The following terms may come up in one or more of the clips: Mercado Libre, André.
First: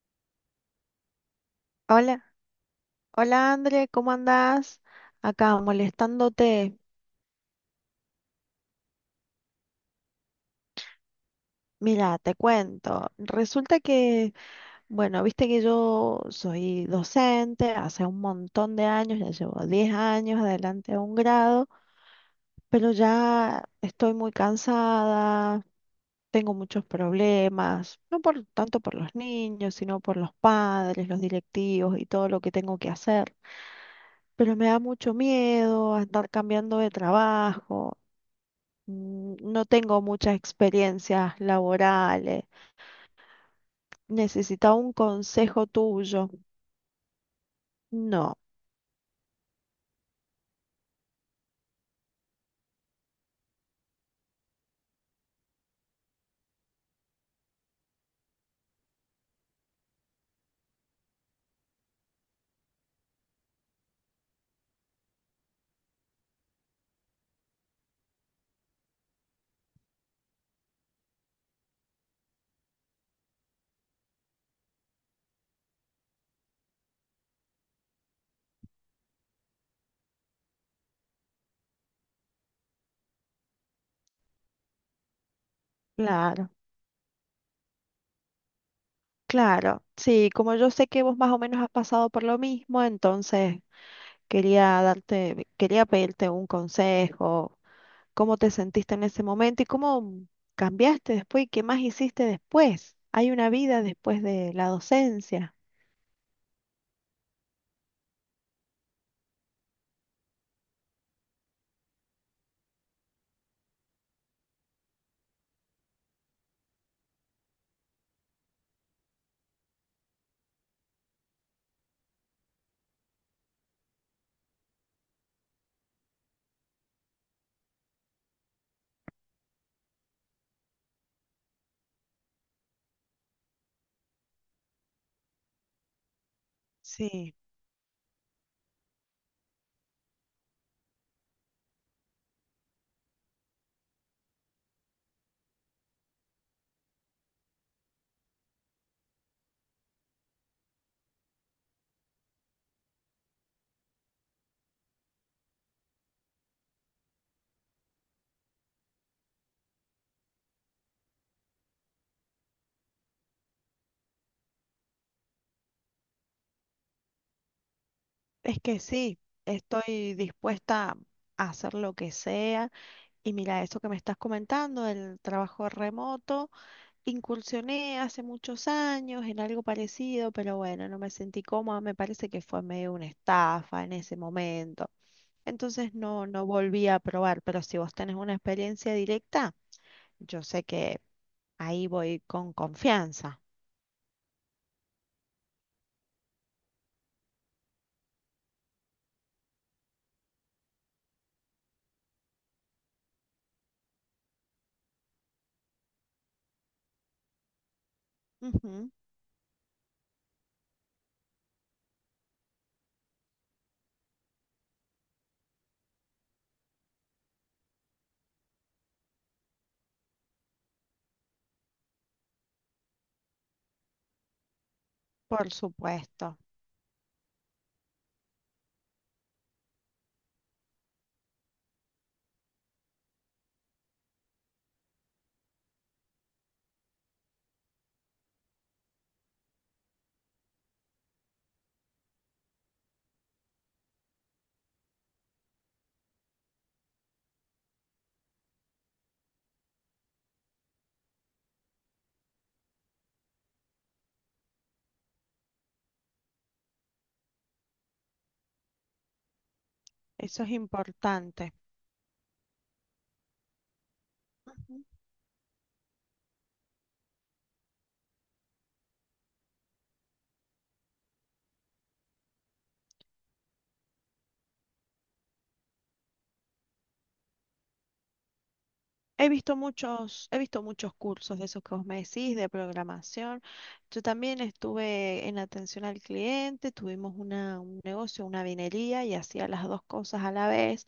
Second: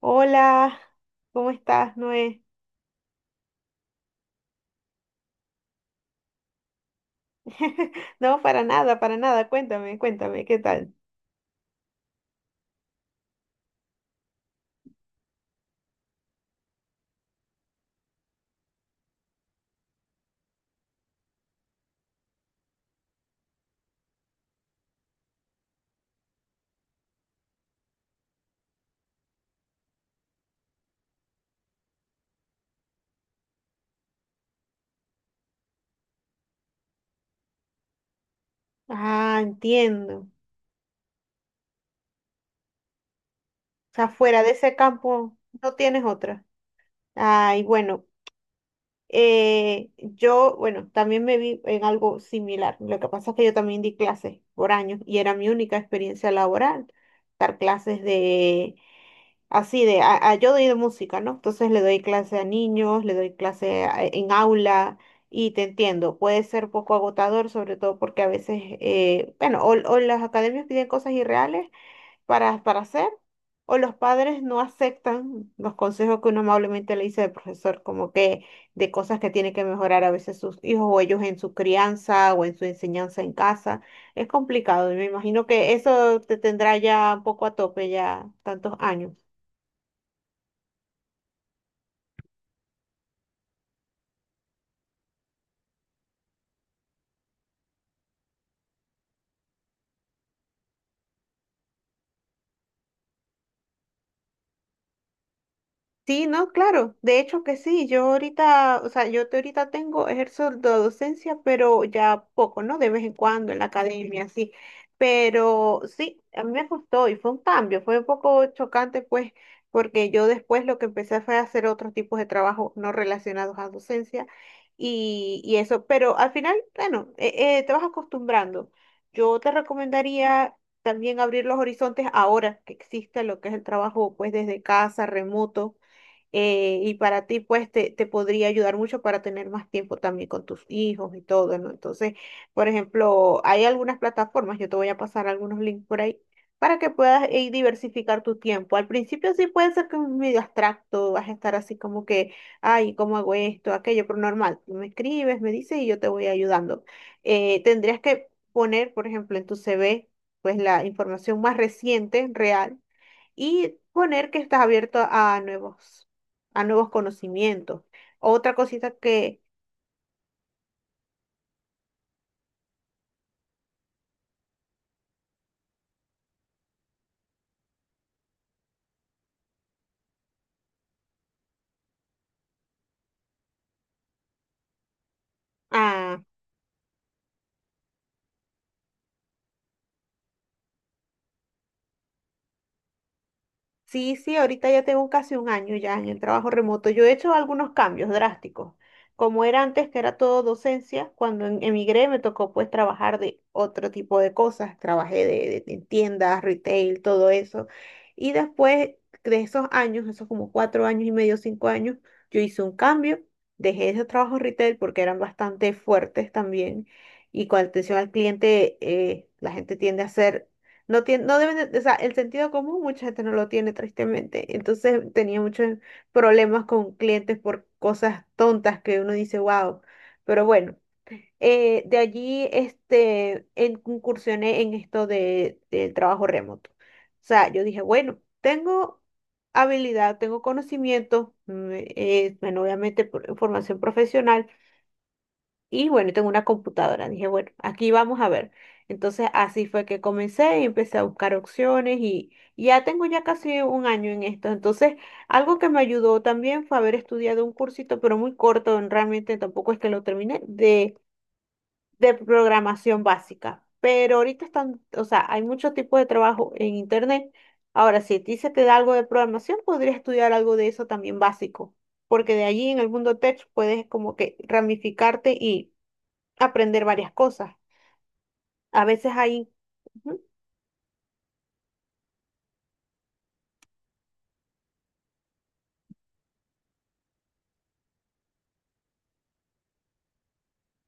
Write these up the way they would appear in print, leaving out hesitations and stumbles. Hola, ¿cómo estás, Hola, Noé? hola André, ¿cómo andás? Acá molestándote. No, para nada, para nada. Cuéntame, cuéntame, ¿qué tal? Mira, te cuento. Resulta que, bueno, viste que yo soy docente hace un montón de años, ya llevo 10 años adelante de un grado, pero ya estoy muy cansada, tengo muchos problemas, no por tanto por los niños, sino por los padres, los directivos y todo lo que tengo que hacer. Pero me da mucho miedo a estar cambiando de trabajo. Ah, No tengo entiendo. O muchas experiencias laborales. sea, fuera de ese Necesitaba un campo consejo no tienes tuyo. otra. Ay, bueno, No, yo, bueno, también me vi en algo similar. Lo que pasa es que yo también di clases por años y era mi única experiencia laboral, dar clases de. Así de, yo doy de música, ¿no? Entonces le doy clase a niños, le doy clase en aula y te entiendo, puede ser poco agotador, sobre todo porque a veces, bueno, o las academias piden cosas irreales para hacer, o los padres no aceptan los consejos que uno amablemente le dice al profesor, como que de cosas que tiene que mejorar a veces sus hijos o ellos en su crianza o en su enseñanza en casa. Es complicado y me imagino que eso te claro, tendrá ya un poco a tope ya tantos años. claro. Sí, como yo sé que vos más o menos has pasado por lo mismo, entonces quería darte, quería pedirte un consejo, cómo te sentiste en ese momento y cómo cambiaste después y qué más hiciste después. Hay una vida después de la docencia. Sí, no, claro, de hecho que sí, yo ahorita, o sea, yo te ahorita tengo, ejerzo la docencia, pero ya poco, ¿no? De vez en cuando en la academia, sí, pero sí, a mí me gustó y fue un cambio, fue un poco chocante, pues, porque yo después lo que empecé fue a hacer otros tipos de trabajo no relacionados a docencia y eso, pero al final, bueno, te vas acostumbrando. Yo te recomendaría también abrir los horizontes ahora que existe lo que es el trabajo, pues, desde casa, remoto, y para Sí, ti, pues, te podría ayudar mucho para tener más tiempo también con tus hijos y todo, ¿no? Entonces, por ejemplo, hay algunas plataformas, yo te voy a pasar algunos links por ahí, para que puedas diversificar tu tiempo. Al principio sí puede ser que es medio abstracto, vas a estar así como que, ay, ¿cómo hago esto, aquello? Pero normal, tú me escribes, me dices y yo te voy ayudando. Tendrías que poner, por ejemplo, en tu CV, pues, la información más reciente, real y poner que estás abierto a nuevos conocimientos. Otra es que cosita sí, que, estoy dispuesta a hacer lo que sea. Y mira, eso que me estás comentando, el trabajo remoto, incursioné hace muchos años en algo parecido, pero bueno, no me sentí cómoda, me parece que fue medio una estafa en ese momento. Entonces ah. no, no volví a probar, pero si vos tenés una experiencia directa, yo sé que ahí voy con confianza. Sí, sí, ahorita ya tengo casi un año ya en el trabajo remoto. Yo he hecho algunos cambios drásticos. Como era antes, que era todo docencia, cuando emigré me tocó pues trabajar de otro tipo de cosas. Trabajé en tiendas, retail, todo eso. Y Ujú, después de esos años, esos como cuatro años y medio, cinco años, yo hice un cambio. Dejé esos trabajos retail porque eran bastante fuertes también. Y con atención al cliente, la gente tiende a ser, no tiene, no deben de- o sea, el sentido común mucha gente no lo tiene, tristemente. Entonces tenía por muchos supuesto, problemas con clientes por cosas tontas que uno dice, wow. Pero bueno, de allí este, incursioné en esto de, del trabajo remoto. O sea, yo dije, bueno, tengo habilidad, tengo conocimiento, bueno, obviamente formación profesional y bueno, tengo una computadora. Dije, bueno, aquí vamos a ver. Entonces así fue que comencé y empecé a buscar opciones y ya tengo ya casi un año en esto. Entonces, algo que me ayudó también fue haber estudiado un cursito, pero muy corto, realmente tampoco es que lo terminé, eso es importante. de programación básica. Pero ahorita están, Ujú. o sea, hay muchos tipos de trabajo en internet. Ahora, si a ti se te da algo de programación, podrías estudiar algo de eso también básico, porque de allí en el mundo tech puedes como que ramificarte, aprender varias cosas. A veces hay, ujú. He visto muchos cursos de esos que vos me decís, de programación. Yo también estuve en atención al cliente, tuvimos un negocio, una vinería y hacía las dos cosas a la vez,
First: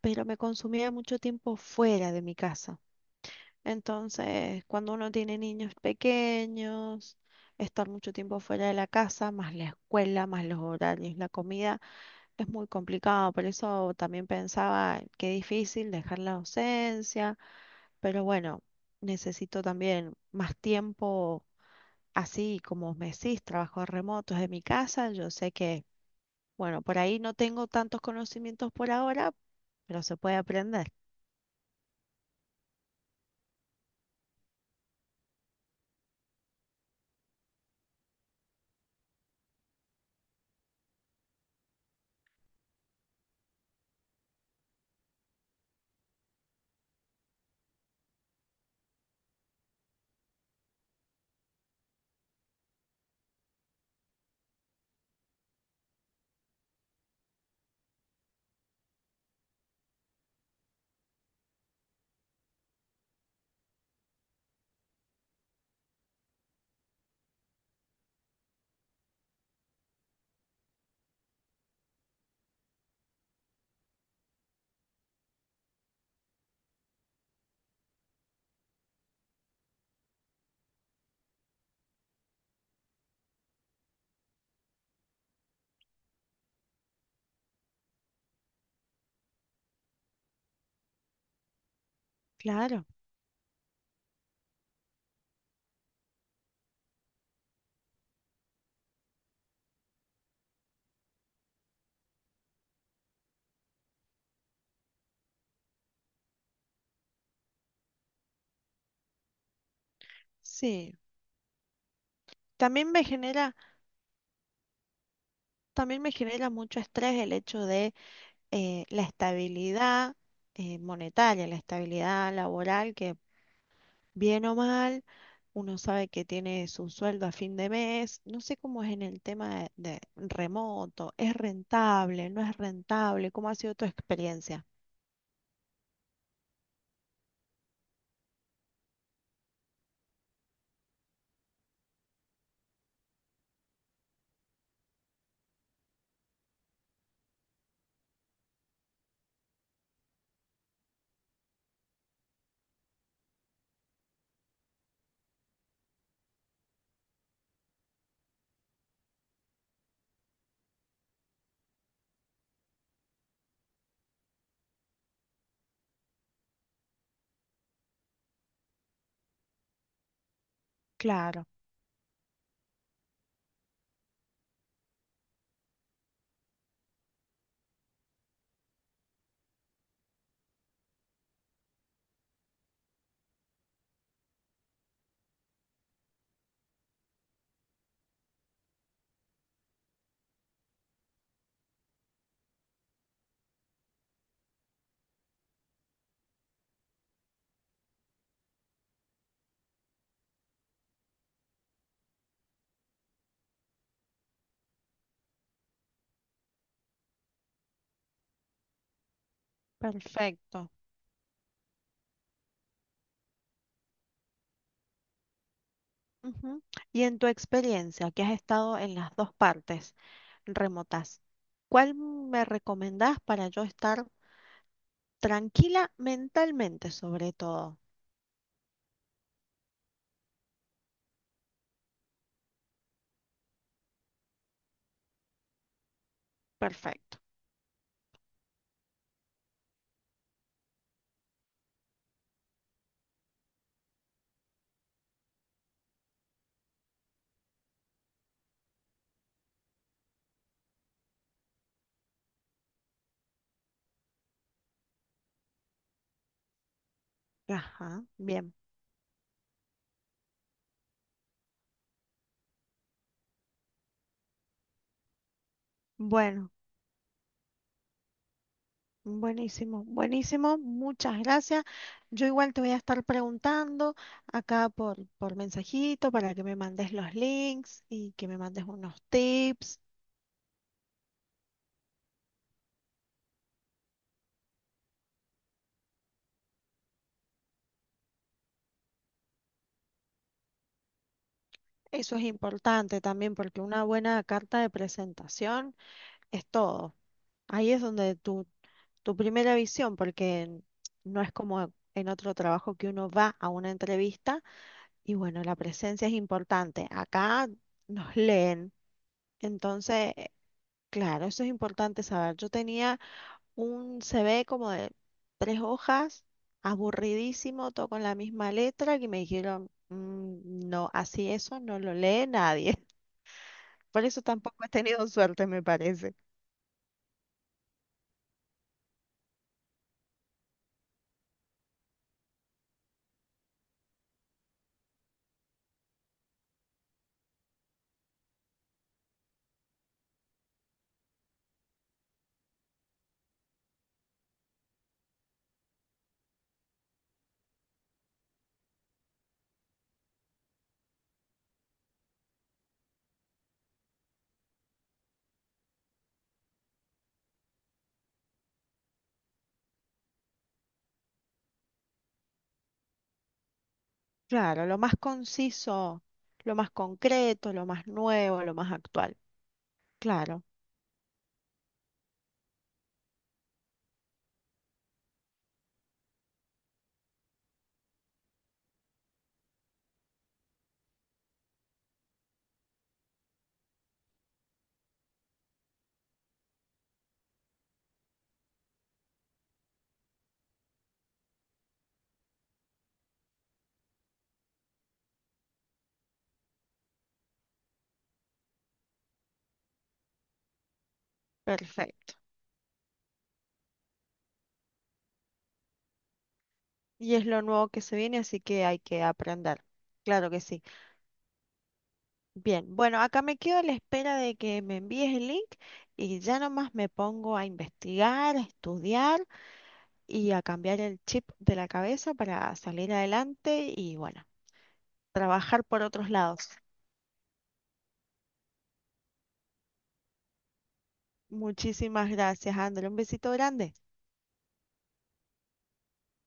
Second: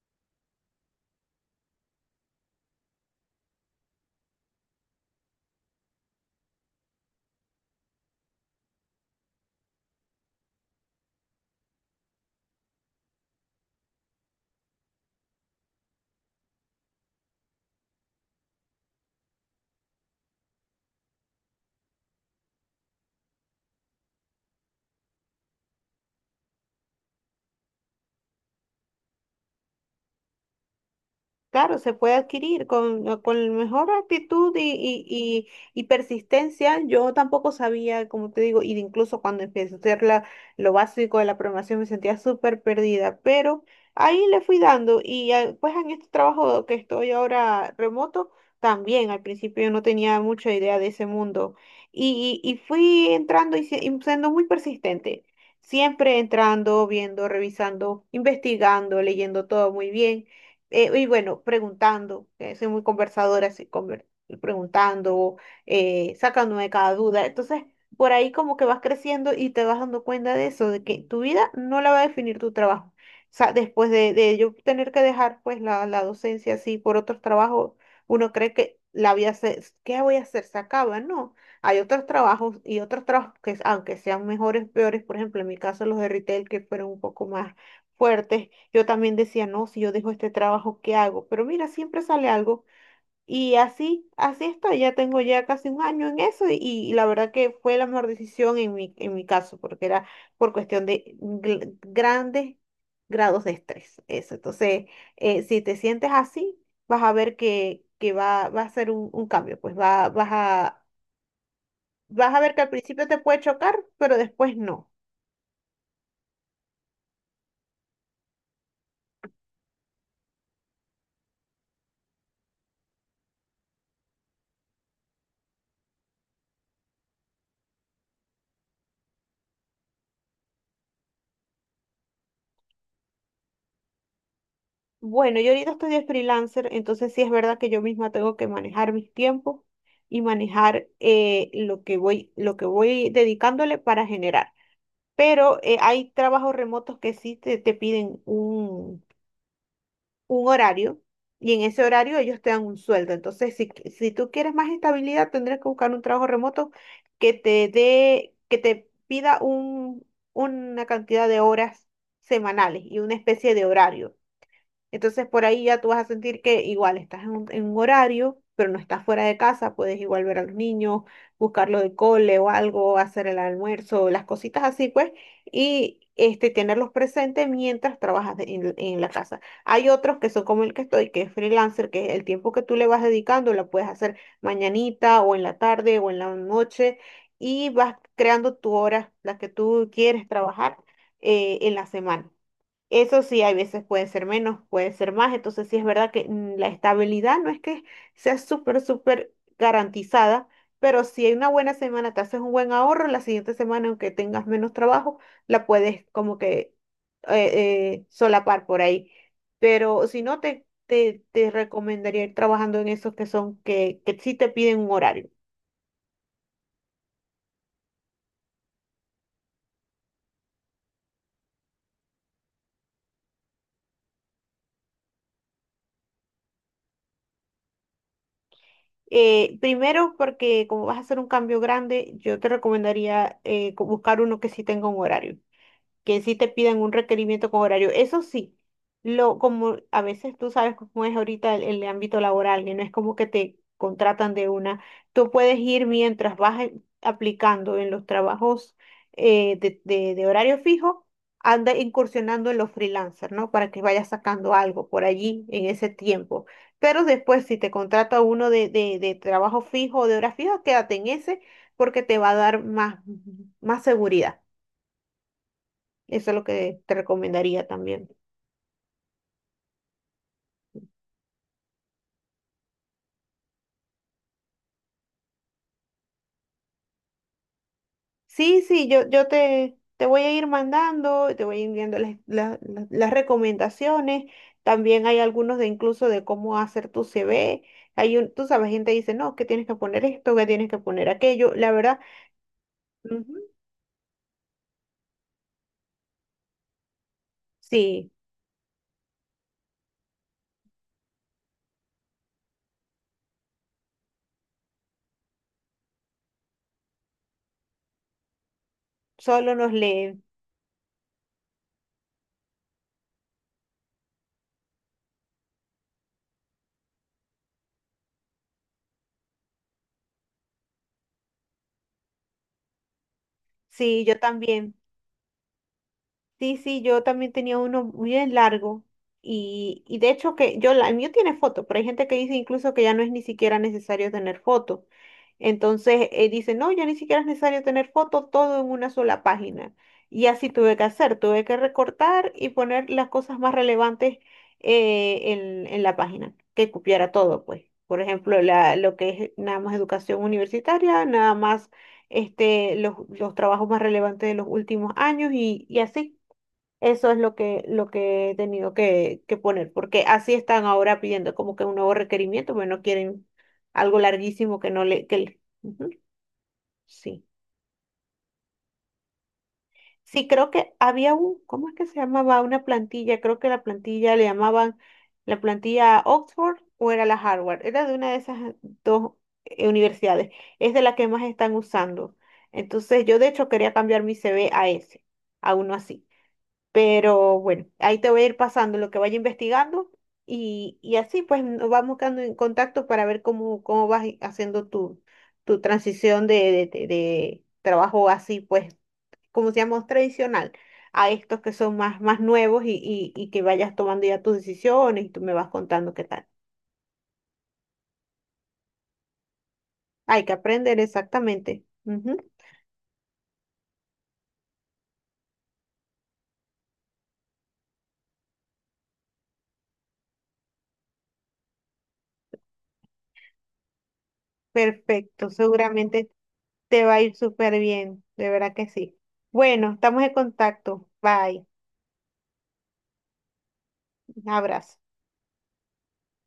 pero me consumía mucho tiempo fuera de mi casa. Entonces, cuando uno tiene niños pequeños, estar mucho tiempo fuera de la casa, más la escuela, más los horarios, la comida. Es muy complicado, por eso también pensaba qué difícil dejar la docencia, pero bueno, necesito también más tiempo, así como me decís, trabajos remotos de mi casa, yo sé que, bueno, por ahí no tengo tantos conocimientos por ahora, pero se puede aprender. Claro, se puede adquirir con la mejor actitud y persistencia. Yo tampoco sabía, como te digo, y de incluso cuando empecé a hacer la, lo básico de la programación me sentía súper perdida, pero ahí le fui dando y ah, pues en este trabajo que estoy ahora remoto, también al principio yo no tenía mucha idea de ese mundo y fui entrando y y siendo muy persistente, siempre entrando, viendo, revisando, investigando, leyendo todo muy bien. Y bueno, preguntando, soy muy conversadora, así, preguntando, sacándome de cada duda. Entonces, por ahí como que vas creciendo y te vas dando cuenta de eso, de que tu vida no la va a definir tu trabajo. O sea, después de yo tener que dejar pues la docencia así por otros trabajos, uno cree que la vida se, ¿qué voy a hacer? Se acaba, ¿no? Hay otros trabajos y otros trabajos que, aunque sean mejores, peores, por ejemplo, en mi caso los de retail que fueron un poco más fuertes, yo también decía, no, si yo dejo este trabajo, ¿qué hago? Pero mira, siempre sale algo. Claro, Y así, así estoy. Ya tengo ya casi un año en eso y la verdad que fue la mejor decisión en mi caso, porque era por cuestión de grandes grados de estrés. Eso. Entonces, si te sientes así, vas a ver que va, va a ser un cambio. Pues va, vas a, sí. vas a ver que al También me principio te puede genera, chocar, pero después no. también me genera mucho estrés el hecho de la estabilidad monetaria, la estabilidad laboral, que, bien o mal, uno sabe que tiene su sueldo a fin de mes. No sé cómo es en el tema de remoto. ¿Es rentable? ¿No es rentable? ¿Cómo ha sido tu experiencia? Bueno, yo ahorita estoy de freelancer, entonces sí es verdad que yo misma tengo que manejar mis tiempos y manejar lo que voy dedicándole para generar. Pero hay trabajos remotos que sí te piden un horario y en ese horario ellos te dan un sueldo. Entonces, si, si tú quieres más estabilidad, tendrás que buscar un trabajo remoto que te dé, que te pida un, una cantidad de horas semanales y una especie de horario, entonces por ahí ya tú vas a sentir que igual estás en un horario, pero no estás fuera de casa, puedes igual ver a los niños, Claro, buscarlo de cole o algo, hacer el almuerzo, las cositas así pues, y este, tenerlos presentes mientras trabajas en la casa. Hay otros que son como el que estoy, que es freelancer, que el tiempo que tú le vas dedicando lo puedes hacer mañanita o en la tarde o en la noche y vas creando tu hora, la que tú quieres trabajar en la semana. Eso sí, hay veces pueden ser menos, pueden ser más, entonces sí es verdad que la estabilidad no es que sea súper, súper garantizada, pero si hay una buena semana, te haces un buen ahorro, la siguiente semana, aunque tengas menos trabajo, la puedes como que solapar por ahí. Pero si no, perfecto. Te recomendaría ir trabajando en esos que son, que sí te piden un horario. Ujú. Y en tu experiencia, que has estado en las dos partes remotas, ¿cuál me recomendás para yo estar tranquila mentalmente sobre todo? Primero, porque como vas a hacer un cambio grande, yo te recomendaría buscar uno que sí tenga un horario, que sí te pidan un Perfecto. requerimiento con horario. Eso sí, lo, como a veces tú sabes cómo es ahorita el ámbito laboral, que no es como que te contratan de una. Tú puedes ir mientras vas aplicando en los trabajos, de horario fijo, anda incursionando en los freelancers, ¿no? Para que vayas sacando algo por allí en ese tiempo. Pero después, si te Ajá, contrata uno bien. De trabajo fijo o de hora fija, quédate en ese, porque te va a dar más, más seguridad. Eso es lo Bueno. que te recomendaría también. Buenísimo, buenísimo, muchas gracias. Yo igual te voy a estar preguntando acá por mensajito para que me mandes los links y que me Sí, mandes sí, unos yo tips. te voy a ir mandando, te voy a ir enviando las, las recomendaciones. También hay algunos de incluso de cómo hacer tu CV. Hay un, tú sabes, gente dice, no, que tienes que poner esto, que tienes que poner aquello. La verdad, Eso es importante también ujú, porque una buena carta de presentación es todo. Ahí es sí, donde tu primera visión, porque no es como en otro trabajo que uno va a una entrevista y bueno, la presencia es importante. Acá nos leen. solo nos Entonces, leen. claro, eso es importante saber. Yo tenía un CV como de tres hojas, aburridísimo, todo con la misma letra, y me dijeron, "Mm, no, así eso no lo lee nadie". Sí, Por yo eso tampoco he también. tenido suerte, me parece. Sí, sí, yo también tenía uno muy bien largo y de hecho que yo, el mío tiene foto, pero hay gente que dice incluso que ya no es ni siquiera necesario tener foto. Entonces dice, no, ya ni siquiera es necesario tener foto, todo en una sola página. Y así tuve que hacer, tuve que recortar y poner las cosas más relevantes, en la página, que cupiera todo, pues. Por ejemplo, la, lo que es nada más educación universitaria, nada más este, los trabajos más relevantes de los últimos años y así. Eso es lo que he tenido que poner, porque así están ahora pidiendo como que un nuevo requerimiento, bueno quieren algo larguísimo Claro, que lo no más le, Ujú, conciso, lo más sí. concreto, lo más nuevo, lo más actual. Sí, Claro, creo que había un, ¿cómo es que se llamaba? Una plantilla, creo que la plantilla le llamaban la plantilla Oxford o era la Harvard, era de una de esas dos, universidades, es de la que más están usando. Entonces yo de hecho quería cambiar mi CV a ese, a uno así. Pero bueno, ahí te voy a ir pasando lo que vaya investigando y así pues nos vamos quedando en contacto para ver cómo, cómo vas haciendo tu, tu transición de trabajo así pues, como se llama, tradicional, a estos que son más, perfecto. más nuevos y que vayas tomando ya tus decisiones y tú me vas contando qué tal. Y es lo nuevo que se viene, así que hay que aprender. Hay Claro que que sí. aprender exactamente. Ujú. Bien, bueno, acá me quedo a la espera de que me envíes el link y ya nomás me pongo a investigar, a estudiar y a cambiar el chip de la cabeza para salir adelante y bueno, Perfecto, trabajar por otros seguramente lados. te va a ir súper bien, de verdad que sí. Bueno, estamos en contacto. Bye, Muchísimas gracias, André. Un besito grande. un abrazo.